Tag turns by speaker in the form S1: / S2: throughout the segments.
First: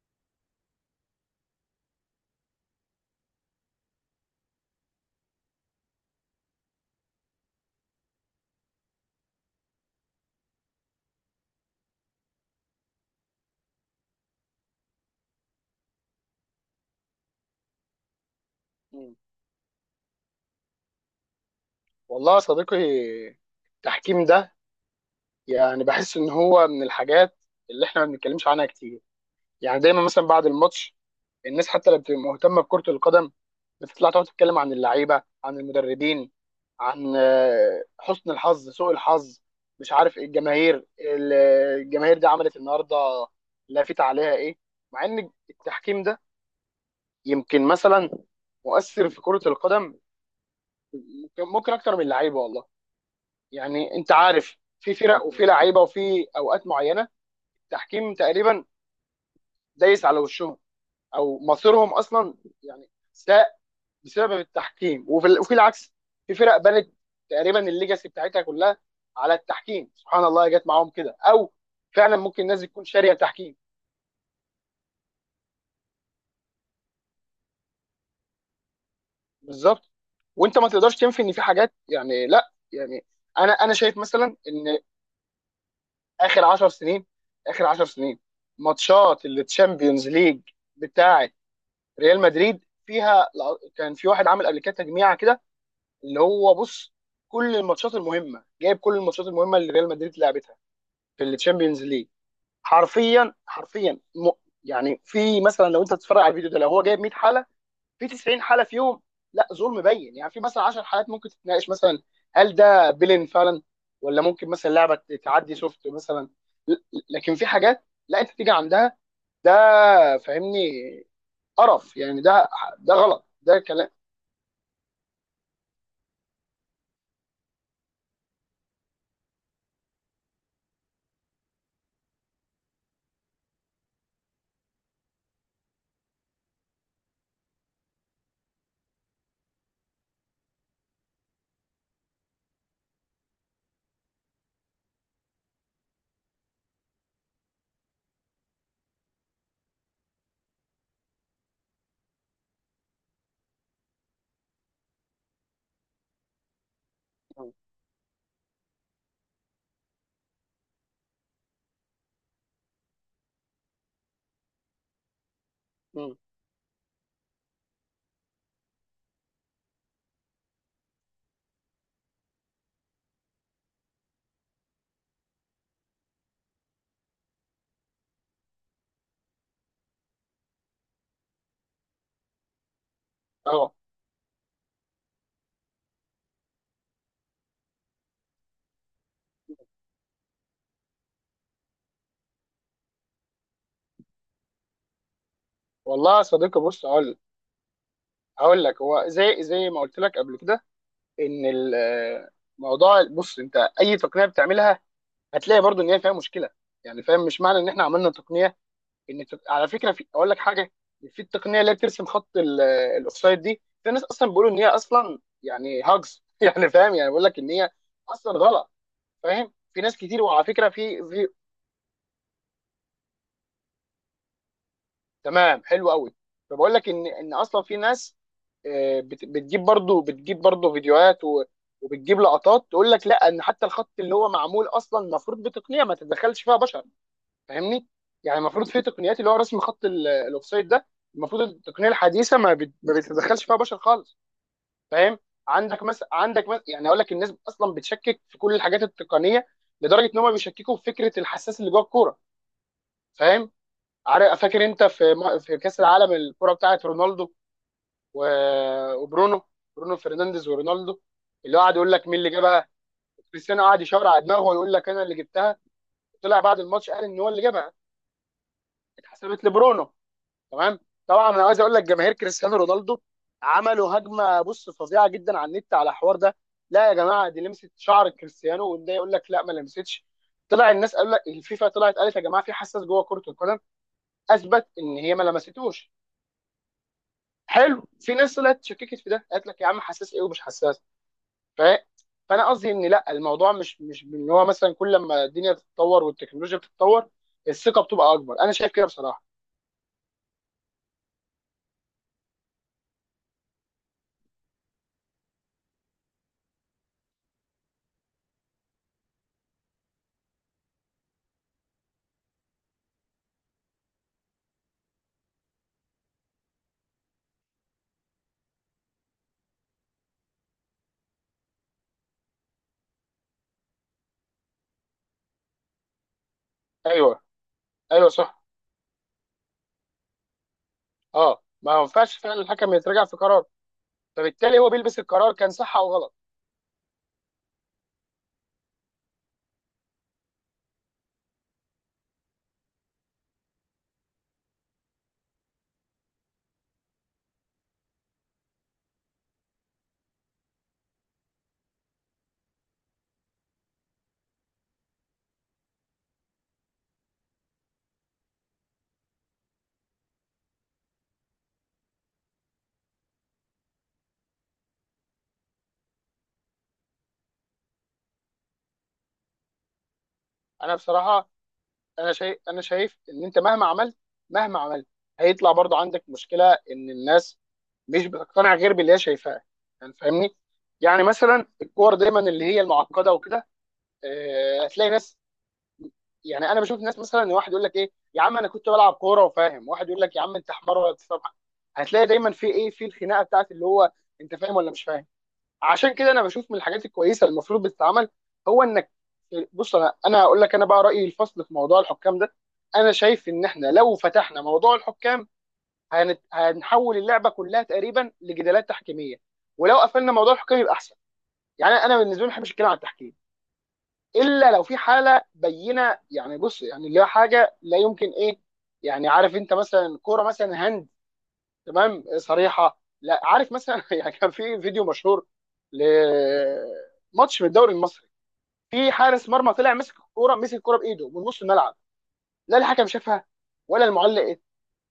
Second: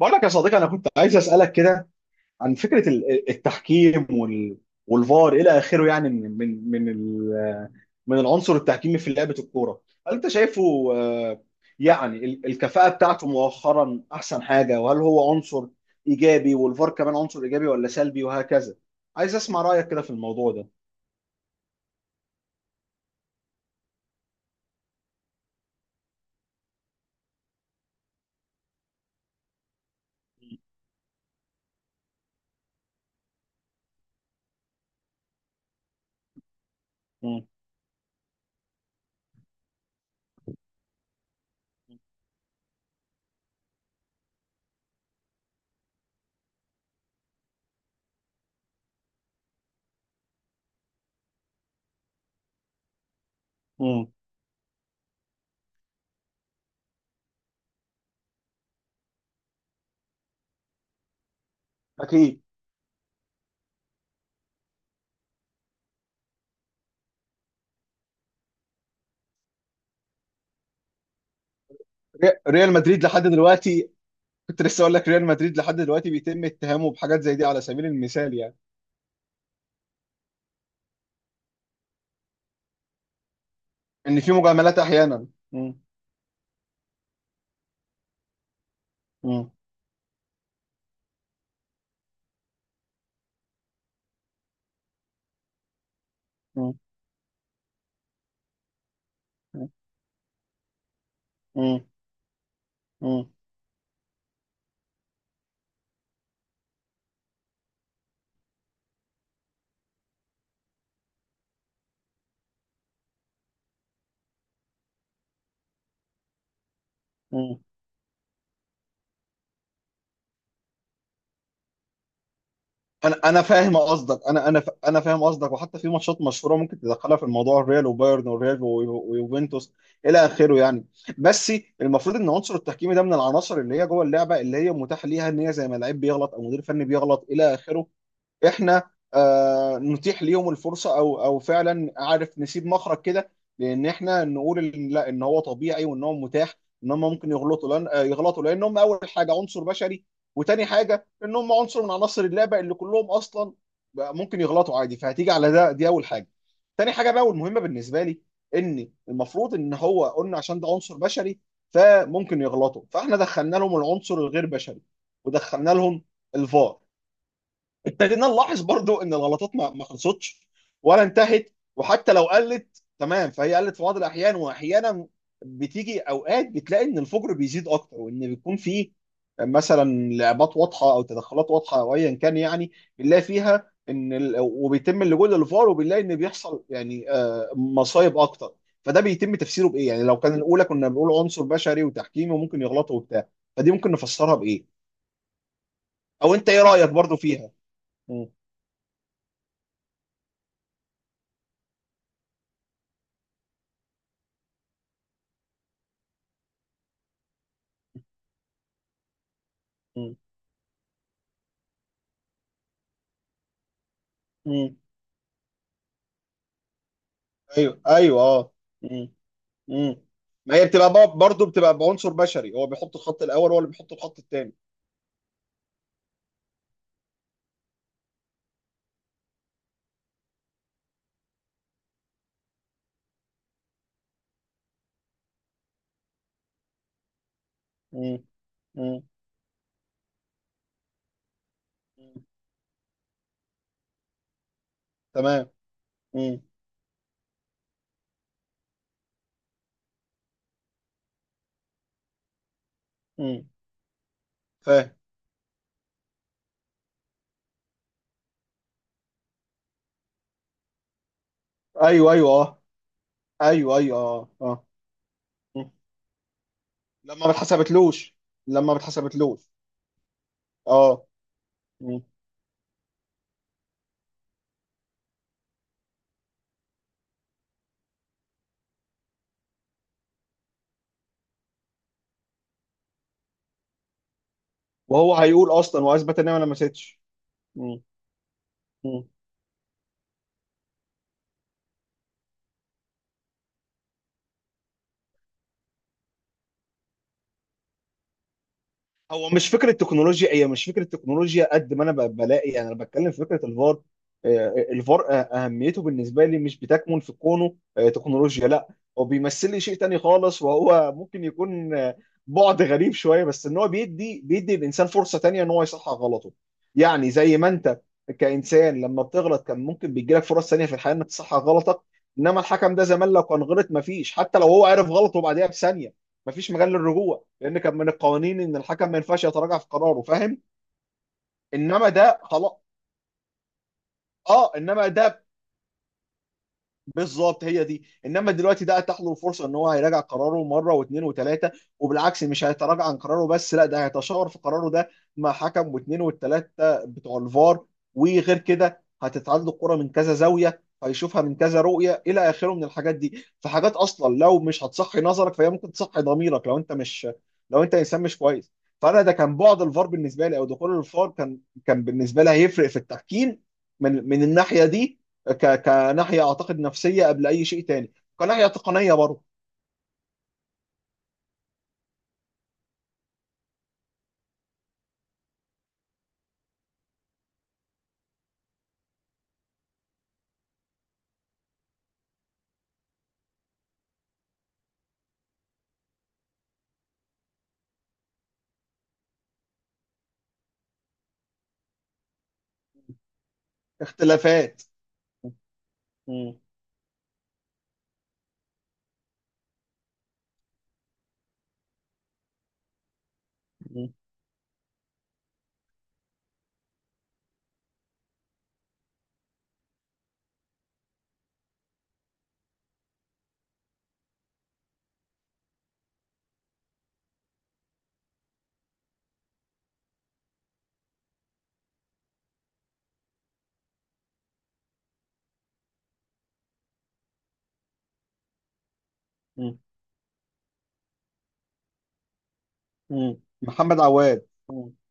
S1: بقول لك يا صديقي، انا كنت عايز اسالك كده عن فكره التحكيم والفار الى اخره، يعني من العنصر التحكيمي في لعبه الكوره. هل انت شايفه آه، يعني الكفاءه بتاعته مؤخرا احسن حاجه؟ وهل هو عنصر ايجابي والفار كمان عنصر ايجابي ولا سلبي وهكذا؟
S2: مم.
S1: عايز اسمع رايك كده في الموضوع ده.
S2: والله يا صديقي، التحكيم ده يعني بحس ان هو من الحاجات اللي احنا ما بنتكلمش عنها كتير. يعني دايما مثلا بعد الماتش، الناس حتى اللي بتبقى مهتمه بكره القدم بتطلع تقعد تتكلم عن اللعيبه، عن المدربين، عن
S1: مم.
S2: حسن الحظ، سوء الحظ، مش عارف إيه. الجماهير الجماهير دي عملت النهارده، لافت عليها ايه، مع ان التحكيم ده يمكن مثلا مؤثر في كره القدم، ممكن اكتر من اللعيبه. والله يعني
S1: مم.
S2: انت عارف، في فرق وفي لعيبه وفي اوقات معينه التحكيم تقريبا دايس على وشهم او مصيرهم اصلا.
S1: اكيد.
S2: يعني ساء بسبب التحكيم، وفي العكس، في فرق بنت تقريبا الليجاسي بتاعتها كلها على التحكيم، سبحان الله جت معاهم كده، او فعلا ممكن الناس
S1: ريال
S2: تكون
S1: مدريد
S2: شاريه
S1: لحد
S2: تحكيم.
S1: دلوقتي، كنت لسه اقول لك ريال مدريد لحد دلوقتي بيتم اتهامه بحاجات زي دي على سبيل المثال يعني.
S2: بالظبط. وانت ما تقدرش تنفي ان في حاجات، يعني لا يعني انا شايف
S1: ان
S2: مثلا
S1: في
S2: ان
S1: مجاملات احيانا. مم.
S2: اخر 10 سنين اخر 10 سنين، ماتشات
S1: مم.
S2: التشامبيونز ليج بتاعه ريال مدريد فيها، كان في واحد عامل قبل كده تجميعه كده، اللي هو
S1: مم.
S2: بص، كل الماتشات المهمه، جايب كل الماتشات المهمه اللي ريال مدريد لعبتها في
S1: مم.
S2: الشامبيونز ليج،
S1: مم.
S2: حرفيا حرفيا. يعني في مثلا، لو انت تتفرج على الفيديو ده، لو هو جايب 100 حاله، في 90 حاله فيهم لا ظلم بين. يعني في مثلا 10 حالات ممكن تتناقش، مثلا هل ده بيلين فعلا، ولا ممكن مثلا لعبه تعدي سوفت مثلا. ل- لكن في
S1: مم.
S2: حاجات لا، انت تيجي عندها ده، فاهمني، قرف يعني. ده
S1: انا
S2: غلط،
S1: انا
S2: ده
S1: فاهم
S2: كلام.
S1: قصدك، انا فاهم قصدك، وحتى في ماتشات مشهوره ممكن تدخلها في الموضوع، الريال وبايرن والريال ويوفنتوس الى اخره يعني. بس المفروض ان عنصر التحكيمي ده من العناصر اللي هي جوه اللعبه، اللي هي متاح ليها ان هي زي ما لعيب بيغلط او مدير فني بيغلط الى اخره، احنا نتيح ليهم الفرصه، او او فعلا عارف، نسيب مخرج كده. لان احنا نقول إن لا، ان هو طبيعي وان هو متاح ان هم ممكن يغلطوا، لان يغلطوا لان هم اول حاجه عنصر بشري، وتاني حاجه ان هم عنصر من عناصر اللعبه اللي كلهم اصلا بقى ممكن يغلطوا عادي. فهتيجي على ده، دي اول حاجه. تاني حاجه بقى، والمهمه بالنسبه لي، ان المفروض ان هو قلنا عشان ده عنصر بشري فممكن يغلطوا، فاحنا دخلنا لهم العنصر الغير بشري ودخلنا لهم
S2: مم.
S1: الفار. ابتدينا نلاحظ برضو ان الغلطات ما خلصتش ولا انتهت، وحتى لو قلت تمام فهي قلت في بعض الاحيان، واحيانا بتيجي اوقات بتلاقي ان الفجر بيزيد اكتر، وان بيكون فيه مثلا لعبات واضحه او تدخلات واضحه او ايا كان يعني، بنلاقي فيها
S2: اه،
S1: ان وبيتم اللجوء للفار، وبنلاقي ان بيحصل يعني مصايب اكتر. فده بيتم تفسيره بايه يعني؟ لو كان الاولى كنا بنقول عنصر بشري وتحكيمي وممكن يغلطوا وبتاع، فدي ممكن نفسرها بايه؟
S2: والله يا
S1: او انت
S2: صديقي،
S1: ايه
S2: بص،
S1: رايك برضو فيها؟ مم.
S2: هقول لك، هو زي ما قلت لك قبل كده، ان الموضوع بص، انت اي تقنيه بتعملها هتلاقي برضو ان هي فيها مشكله. يعني فاهم، مش معنى ان احنا عملنا تقنيه ان على فكره، في، اقول لك حاجه، في التقنيه اللي هي بترسم خط الاوفسايد دي، في ناس اصلا بيقولوا ان هي
S1: مم.
S2: اصلا يعني هاجز يعني فاهم، يعني بيقول لك ان هي
S1: ايوه ايوه
S2: اصلا
S1: اه.
S2: غلط.
S1: امم.
S2: فاهم، في
S1: امم.
S2: ناس كتير، وعلى
S1: ما هي
S2: فكره
S1: بتبقى
S2: في
S1: برضه بتبقى بعنصر بشري، هو بيحط الخط الاول هو اللي بيحط الخط الثاني.
S2: تمام، حلو قوي. فبقول لك ان اصلا في ناس بتجيب برضو فيديوهات، وبتجيب لقطات تقول لك لا، ان حتى الخط اللي هو معمول اصلا المفروض بتقنيه ما تتدخلش فيها بشر، فاهمني.
S1: امم.
S2: يعني المفروض في
S1: امم.
S2: تقنيات اللي هو رسم خط الاوفسايد ده، المفروض التقنيه
S1: أمم.
S2: الحديثه ما بتتدخلش فيها بشر خالص، فاهم؟
S1: تمام. امم.
S2: عندك مثلا، يعني اقول لك، الناس اصلا بتشكك في كل الحاجات التقنيه، لدرجه ان هم بيشككوا في فكره الحساس اللي جوه الكوره،
S1: امم.
S2: فاهم؟ عارف فاكر انت،
S1: فاهم.
S2: في في كاس العالم، الكره بتاعت رونالدو وبرونو، برونو فرنانديز ورونالدو، اللي هو قعد يقول لك
S1: ايوه
S2: مين اللي
S1: ايوه اه.
S2: جابها. كريستيانو
S1: ايوه
S2: قعد
S1: ايوه
S2: يشاور على
S1: اه
S2: دماغه
S1: اه.
S2: ويقول لك انا اللي جبتها.
S1: أمم.
S2: طلع بعد الماتش قال ان
S1: لما
S2: هو
S1: ما
S2: اللي جابها،
S1: اتحسبتلوش. لما ما
S2: اتحسبت
S1: اتحسبتلوش.
S2: لبرونو. تمام.
S1: اه.
S2: طبعا انا عايز اقول لك،
S1: أمم.
S2: جماهير كريستيانو رونالدو عملوا هجمه، بص، فظيعه جدا على النت، على الحوار ده. لا يا جماعه، دي لمست شعر كريستيانو، وده يقول لك لا ما لمستش. طلع الناس قال لك الفيفا طلعت قالت يا جماعه في حساس جوه كره القدم، اثبت ان
S1: وهو
S2: هي ما
S1: هيقول اصلا
S2: لمستوش.
S1: واثبت ان انا ما لمستش.
S2: حلو. في ناس طلعت شككت في ده، قالت لك يا عم، حساس ايه ومش حساس. ف... فانا قصدي ان لا، الموضوع مش ان هو مثلا كل ما الدنيا بتتطور والتكنولوجيا بتتطور الثقه بتبقى اكبر. انا شايف كده بصراحه.
S1: هو مش فكره تكنولوجيا، هي مش فكره تكنولوجيا، قد ما انا بلاقي يعني، انا بتكلم في فكره الفار. الفار اهميته بالنسبه لي مش بتكمن في كونه تكنولوجيا، لا، هو بيمثل لي شيء تاني خالص، وهو ممكن يكون بعد غريب شويه، بس ان هو بيدي الانسان فرصه تانيه ان هو يصحح غلطه. يعني زي ما انت كانسان لما بتغلط كان ممكن بيجي لك فرص تانيه في الحياه انك تصحح غلطك، انما الحكم ده زمان لو كان غلط مفيش، حتى لو هو عرف غلطه بعديها بثانيه مفيش مجال
S2: ايوه،
S1: للرجوع، لان كان من
S2: ايوه،
S1: القوانين
S2: صح.
S1: ان الحكم ما ينفعش يتراجع في قراره، فاهم.
S2: اه، ما
S1: انما
S2: ينفعش
S1: ده
S2: فعلا
S1: خلاص.
S2: الحكم يتراجع في قرار،
S1: اه،
S2: فبالتالي هو
S1: انما
S2: بيلبس
S1: ده
S2: القرار كان صح او غلط.
S1: بالظبط، هي دي. انما دلوقتي ده اتاح له فرصه ان هو هيراجع قراره مره واثنين وثلاثه، وبالعكس مش هيتراجع عن قراره بس، لا، ده هيتشاور في قراره ده مع حكم واثنين والثلاثه بتوع الفار، وغير كده هتتعاد له الكره من كذا زاويه، هيشوفها من كذا رؤيه الى اخره من الحاجات دي. فحاجات اصلا لو مش هتصحي نظرك فهي ممكن تصحي ضميرك، لو انت مش، لو انت انسان مش كويس. فانا ده كان بعد الفار بالنسبه لي، او دخول الفار كان، كان بالنسبه لي هيفرق في التحكيم من من الناحيه دي، كناحيه اعتقد نفسيه قبل اي شيء تاني، كناحيه تقنيه برضه.
S2: انا بصراحه انا شايف ان انت مهما عملت، مهما عملت هيطلع برضو عندك مشكله، ان الناس مش بتقتنع غير باللي هي شايفاه. يعني فاهمني. يعني مثلا الكور دايما اللي هي المعقده وكده، هتلاقي ناس، يعني انا بشوف ناس مثلا، ان واحد يقول لك ايه يا عم انا كنت بلعب كوره وفاهم، واحد يقول لك يا عم انت حمار ولا بتفهم حاجة. هتلاقي دايما في ايه، في الخناقه بتاعت اللي هو انت فاهم
S1: اختلافات.
S2: ولا مش فاهم. عشان كده انا
S1: مم.
S2: بشوف من الحاجات الكويسه اللي المفروض بتتعمل، هو انك، بص، انا هقول لك، انا بقى رايي الفصل في موضوع الحكام ده. انا شايف ان احنا
S1: مم.
S2: لو فتحنا موضوع الحكام، هنحول اللعبه كلها تقريبا لجدالات تحكيميه. ولو قفلنا موضوع الحكام يبقى احسن. يعني انا بالنسبه لي ما بحبش الكلام عن التحكيم، الا لو في حاله بينه. يعني بص، يعني اللي هو حاجه لا يمكن، ايه، يعني عارف انت مثلا، كوره مثلا هند، تمام، صريحه، لا، عارف مثلا يعني كان في فيديو مشهور لماتش من الدوري المصري، في حارس مرمى
S1: مم.
S2: طلع مسك الكوره بايده من نص الملعب. لا الحكم
S1: مم.
S2: شافها،
S1: محمد
S2: ولا المعلق
S1: عواد.
S2: إيه.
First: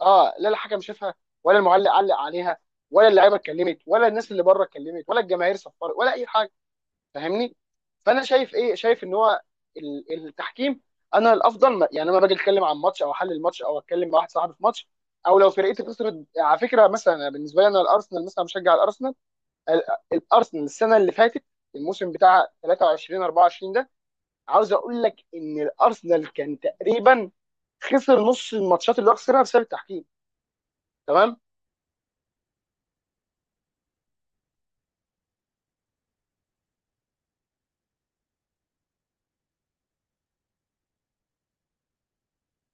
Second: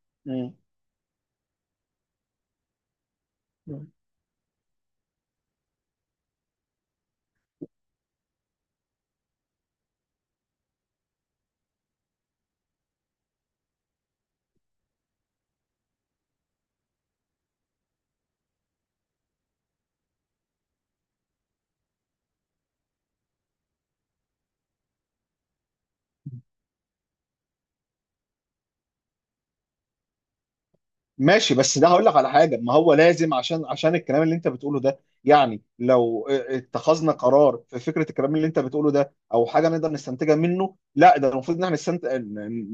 S2: اه، لا
S1: مم.
S2: الحكم شافها، ولا المعلق علق عليها، ولا اللعيبه اتكلمت،
S1: مم.
S2: ولا الناس اللي بره اتكلمت، ولا الجماهير صفرت، ولا اي حاجه، فاهمني؟ فانا شايف ايه، شايف ان هو التحكيم، انا الافضل، ما يعني، انا باجي اتكلم عن ماتش او احلل ماتش او اتكلم مع واحد صاحبي في ماتش، او لو فرقتي خسرت. على فكره مثلا أنا بالنسبه لي، انا الارسنال مثلا، بشجع الارسنال. ال- الارسنال السنه اللي فاتت، الموسم بتاع 23 24 ده، عاوز اقول لك ان الارسنال كان تقريبا خسر نص الماتشات اللي هو خسرها بسبب التحكيم. تمام.
S1: ماشي، بس ده هقول لك على حاجه، ما هو لازم، عشان عشان الكلام اللي انت بتقوله ده يعني، لو اتخذنا قرار في فكره الكلام اللي انت بتقوله ده او حاجه نقدر نستنتجها منه، لا ده المفروض ان احنا نستنتج،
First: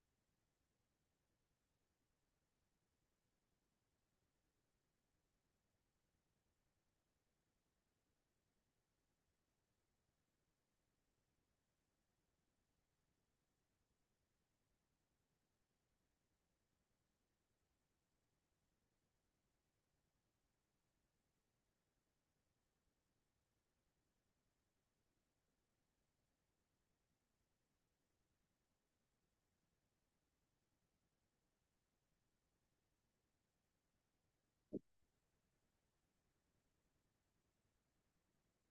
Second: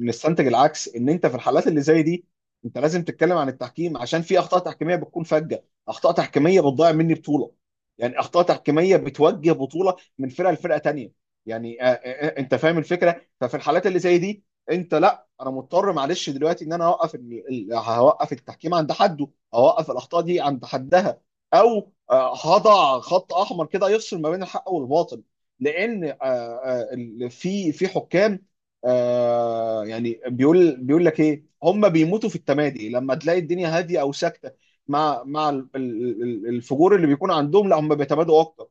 S1: نستنتج العكس، ان انت في الحالات اللي زي دي انت لازم تتكلم عن التحكيم، عشان في اخطاء تحكيميه بتكون فجه، اخطاء تحكيميه بتضيع مني بطوله، يعني اخطاء تحكيميه بتوجه بطوله من فرقه لفرقه تانيه. يعني انت فاهم الفكره. ففي الحالات اللي زي دي انت لا، انا مضطر معلش دلوقتي ان انا اوقف هوقف التحكيم عند حده، اوقف الاخطاء دي عند حدها، او هضع خط احمر كده يفصل ما بين الحق والباطل. لان في في حكام يعني، بيقول لك ايه، هم بيموتوا في التمادي، لما تلاقي الدنيا هاديه او ساكته مع مع الفجور اللي بيكون عندهم، لا، هم بيتمادوا اكتر.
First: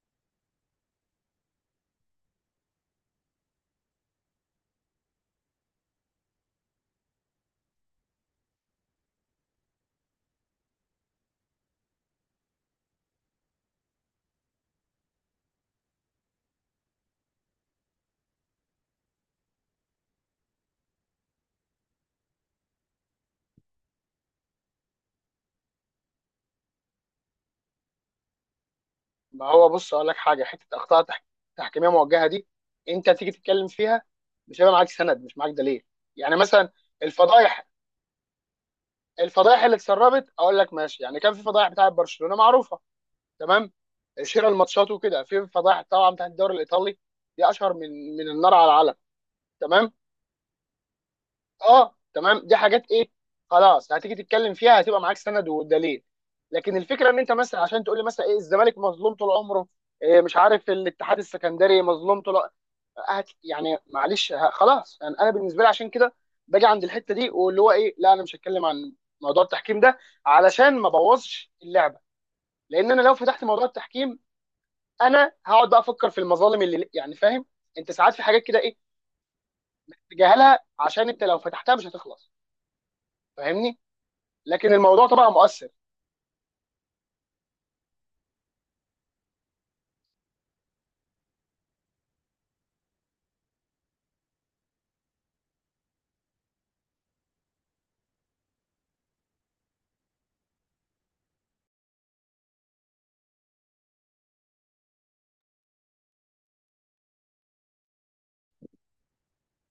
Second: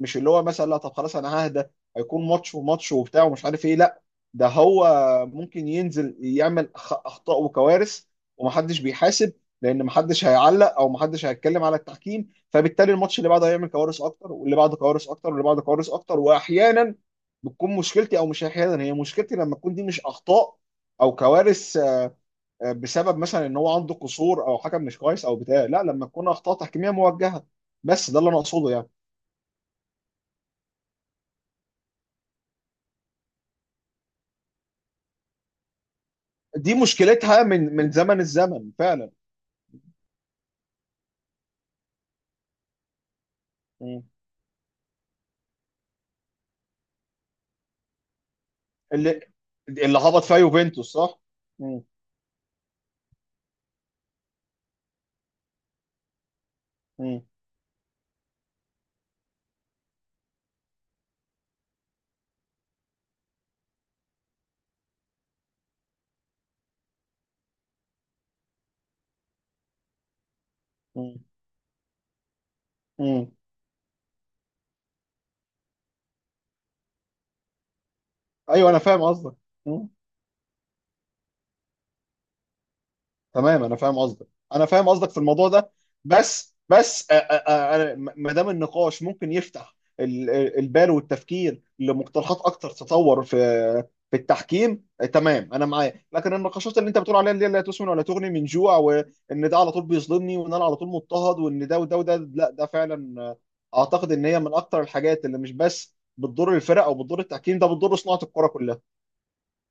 S1: مش اللي هو مثلا لا طب خلاص انا ههدى، هيكون ماتش وماتش وبتاع ومش عارف ايه، لا، ده هو ممكن ينزل يعمل اخطاء وكوارث، ومحدش بيحاسب، لان محدش هيعلق او محدش هيتكلم على التحكيم، فبالتالي الماتش اللي بعده هيعمل كوارث اكتر، واللي بعده كوارث اكتر، واللي بعده كوارث اكتر. واحيانا بتكون مشكلتي، او مش احيانا، هي مشكلتي، لما تكون دي مش اخطاء او كوارث بسبب مثلا ان هو عنده قصور او حكم مش كويس او بتاع، لا، لما تكون اخطاء تحكيميه موجهه. بس ده اللي انا اقصده يعني.
S2: ما هو بص، اقول لك حاجه، حته اخطاء تحكيميه موجهه دي، انت تيجي تتكلم فيها، مش هيبقى معاك سند، مش معاك دليل. يعني مثلا
S1: دي مشكلتها
S2: الفضايح
S1: من من زمن الزمن فعلا.
S2: الفضايح اللي اتسربت، اقول لك ماشي، يعني كان في فضايح بتاعه برشلونه معروفه، تمام،
S1: مم.
S2: شراء الماتشات وكده. في فضايح طبعا بتاعت الدوري الايطالي دي، اشهر من النار على العلم.
S1: اللي،
S2: تمام.
S1: اللي هبط فيها يوفنتوس صح؟ مم.
S2: اه، تمام، دي حاجات ايه، خلاص، هتيجي تتكلم فيها هتبقى معاك سند ودليل. لكن الفكره ان
S1: مم.
S2: انت مثلا عشان تقول لي مثلا ايه، الزمالك مظلوم طول عمره، إيه، مش عارف الاتحاد السكندري مظلوم طول، هت يعني، معلش، خلاص يعني، انا بالنسبه لي عشان كده باجي عند الحته دي، واللي هو ايه، لا، انا مش هتكلم عن موضوع التحكيم ده علشان ما
S1: مم.
S2: بوظش اللعبه. لان انا لو
S1: مم.
S2: فتحت موضوع التحكيم، انا هقعد بقى افكر في المظالم اللي، يعني فاهم، انت ساعات في حاجات كده،
S1: ايوه
S2: ايه،
S1: انا فاهم قصدك.
S2: تجاهلها، عشان انت لو فتحتها مش هتخلص،
S1: تمام انا
S2: فاهمني.
S1: فاهم قصدك. انا
S2: لكن
S1: فاهم
S2: الموضوع
S1: قصدك في
S2: طبعا
S1: الموضوع
S2: مؤثر.
S1: ده. بس بس ما دام النقاش ممكن يفتح البال والتفكير لمقترحات اكتر تطور في في التحكيم، تمام، انا معاك. لكن النقاشات اللي انت بتقول عليها اللي هي لا تسمن ولا تغني من جوع، وان ده على طول بيظلمني، وان انا على طول مضطهد، وان ده وده وده، لا ده فعلا اعتقد ان هي من اكتر الحاجات اللي مش بس بتضر الفرق او بتضر التحكيم، ده بتضر صناعة الكرة كلها.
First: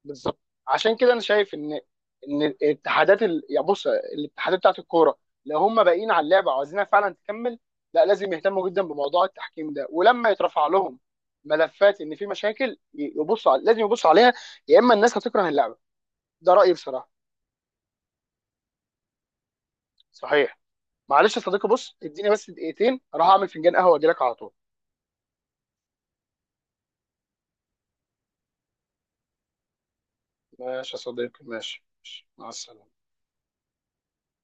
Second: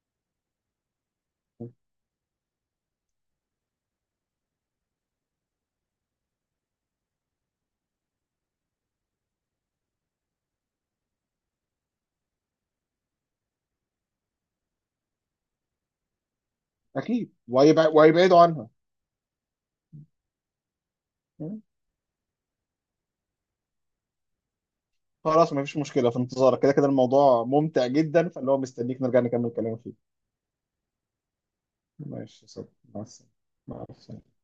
S2: بالظبط، عشان كده انا شايف ان الاتحادات يعني بص، الاتحادات بتاعت الكوره، لو هم باقيين على اللعبه وعايزينها فعلا تكمل، لا، لازم يهتموا جدا بموضوع التحكيم ده. ولما يترفع لهم ملفات ان في مشاكل، لازم يبصوا عليها، يا اما الناس هتكره اللعبه. ده رايي بصراحه.
S1: اكيد، وهيبعدوا عنها.
S2: صحيح. معلش يا صديقي، بص، اديني بس دقيقتين اروح اعمل فنجان قهوه واجي لك على طول.
S1: خلاص مفيش مشكلة، في انتظارك، كده كده الموضوع ممتع جدا، فاللي هو مستنيك نرجع نكمل كلام فيه.
S2: ماشي يا صديقي، ماشي ماشي.
S1: ماشي
S2: مع
S1: صدق.
S2: السلامه.
S1: مع السلامة. مع السلامة.